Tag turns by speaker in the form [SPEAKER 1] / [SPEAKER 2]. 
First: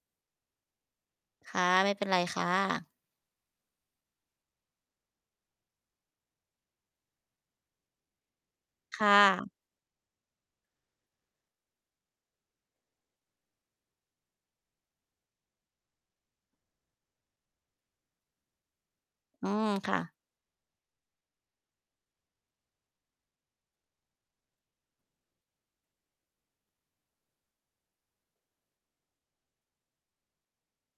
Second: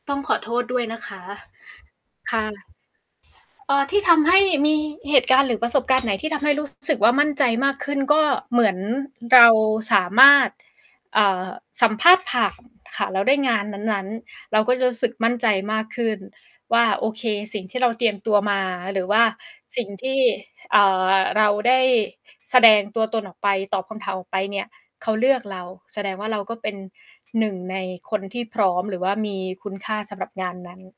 [SPEAKER 1] ต้องขอโทษด้วยนะคะ
[SPEAKER 2] ค่ะ ไม่เป็นไร
[SPEAKER 1] ค
[SPEAKER 2] ค
[SPEAKER 1] ่
[SPEAKER 2] ่
[SPEAKER 1] ะ
[SPEAKER 2] ะ
[SPEAKER 1] เอ่อ ที่ทำให้มีเหตุการณ์หรือประสบการณ์ไหนที่ทำให้ รู้สึกว่ามั่นใจมากขึ้นก็เหมือน
[SPEAKER 2] ค่
[SPEAKER 1] เรา
[SPEAKER 2] ะ
[SPEAKER 1] สามารถ เอ่อ สัมภาษณ์ ผ่านค่ะ แล้วได้งานนั้น ๆ เราก็จะรู้สึกมั่นใจมากขึ้นว่า โอเค สิ่งที่เราเตรียมตัวมาหรือว่า
[SPEAKER 2] อืม
[SPEAKER 1] สิ่ง
[SPEAKER 2] ค่
[SPEAKER 1] ท
[SPEAKER 2] ะ
[SPEAKER 1] ี่ อ่า เราได้แสดง ตัวตนออกไป ตอบคำถามออกไปเนี่ย เขาเลือกเรา แสดงว่าเราก็เป็น 1 ในคนที่พร้อมหรือว่ามีคุณค่าสำหรับ งานนั้น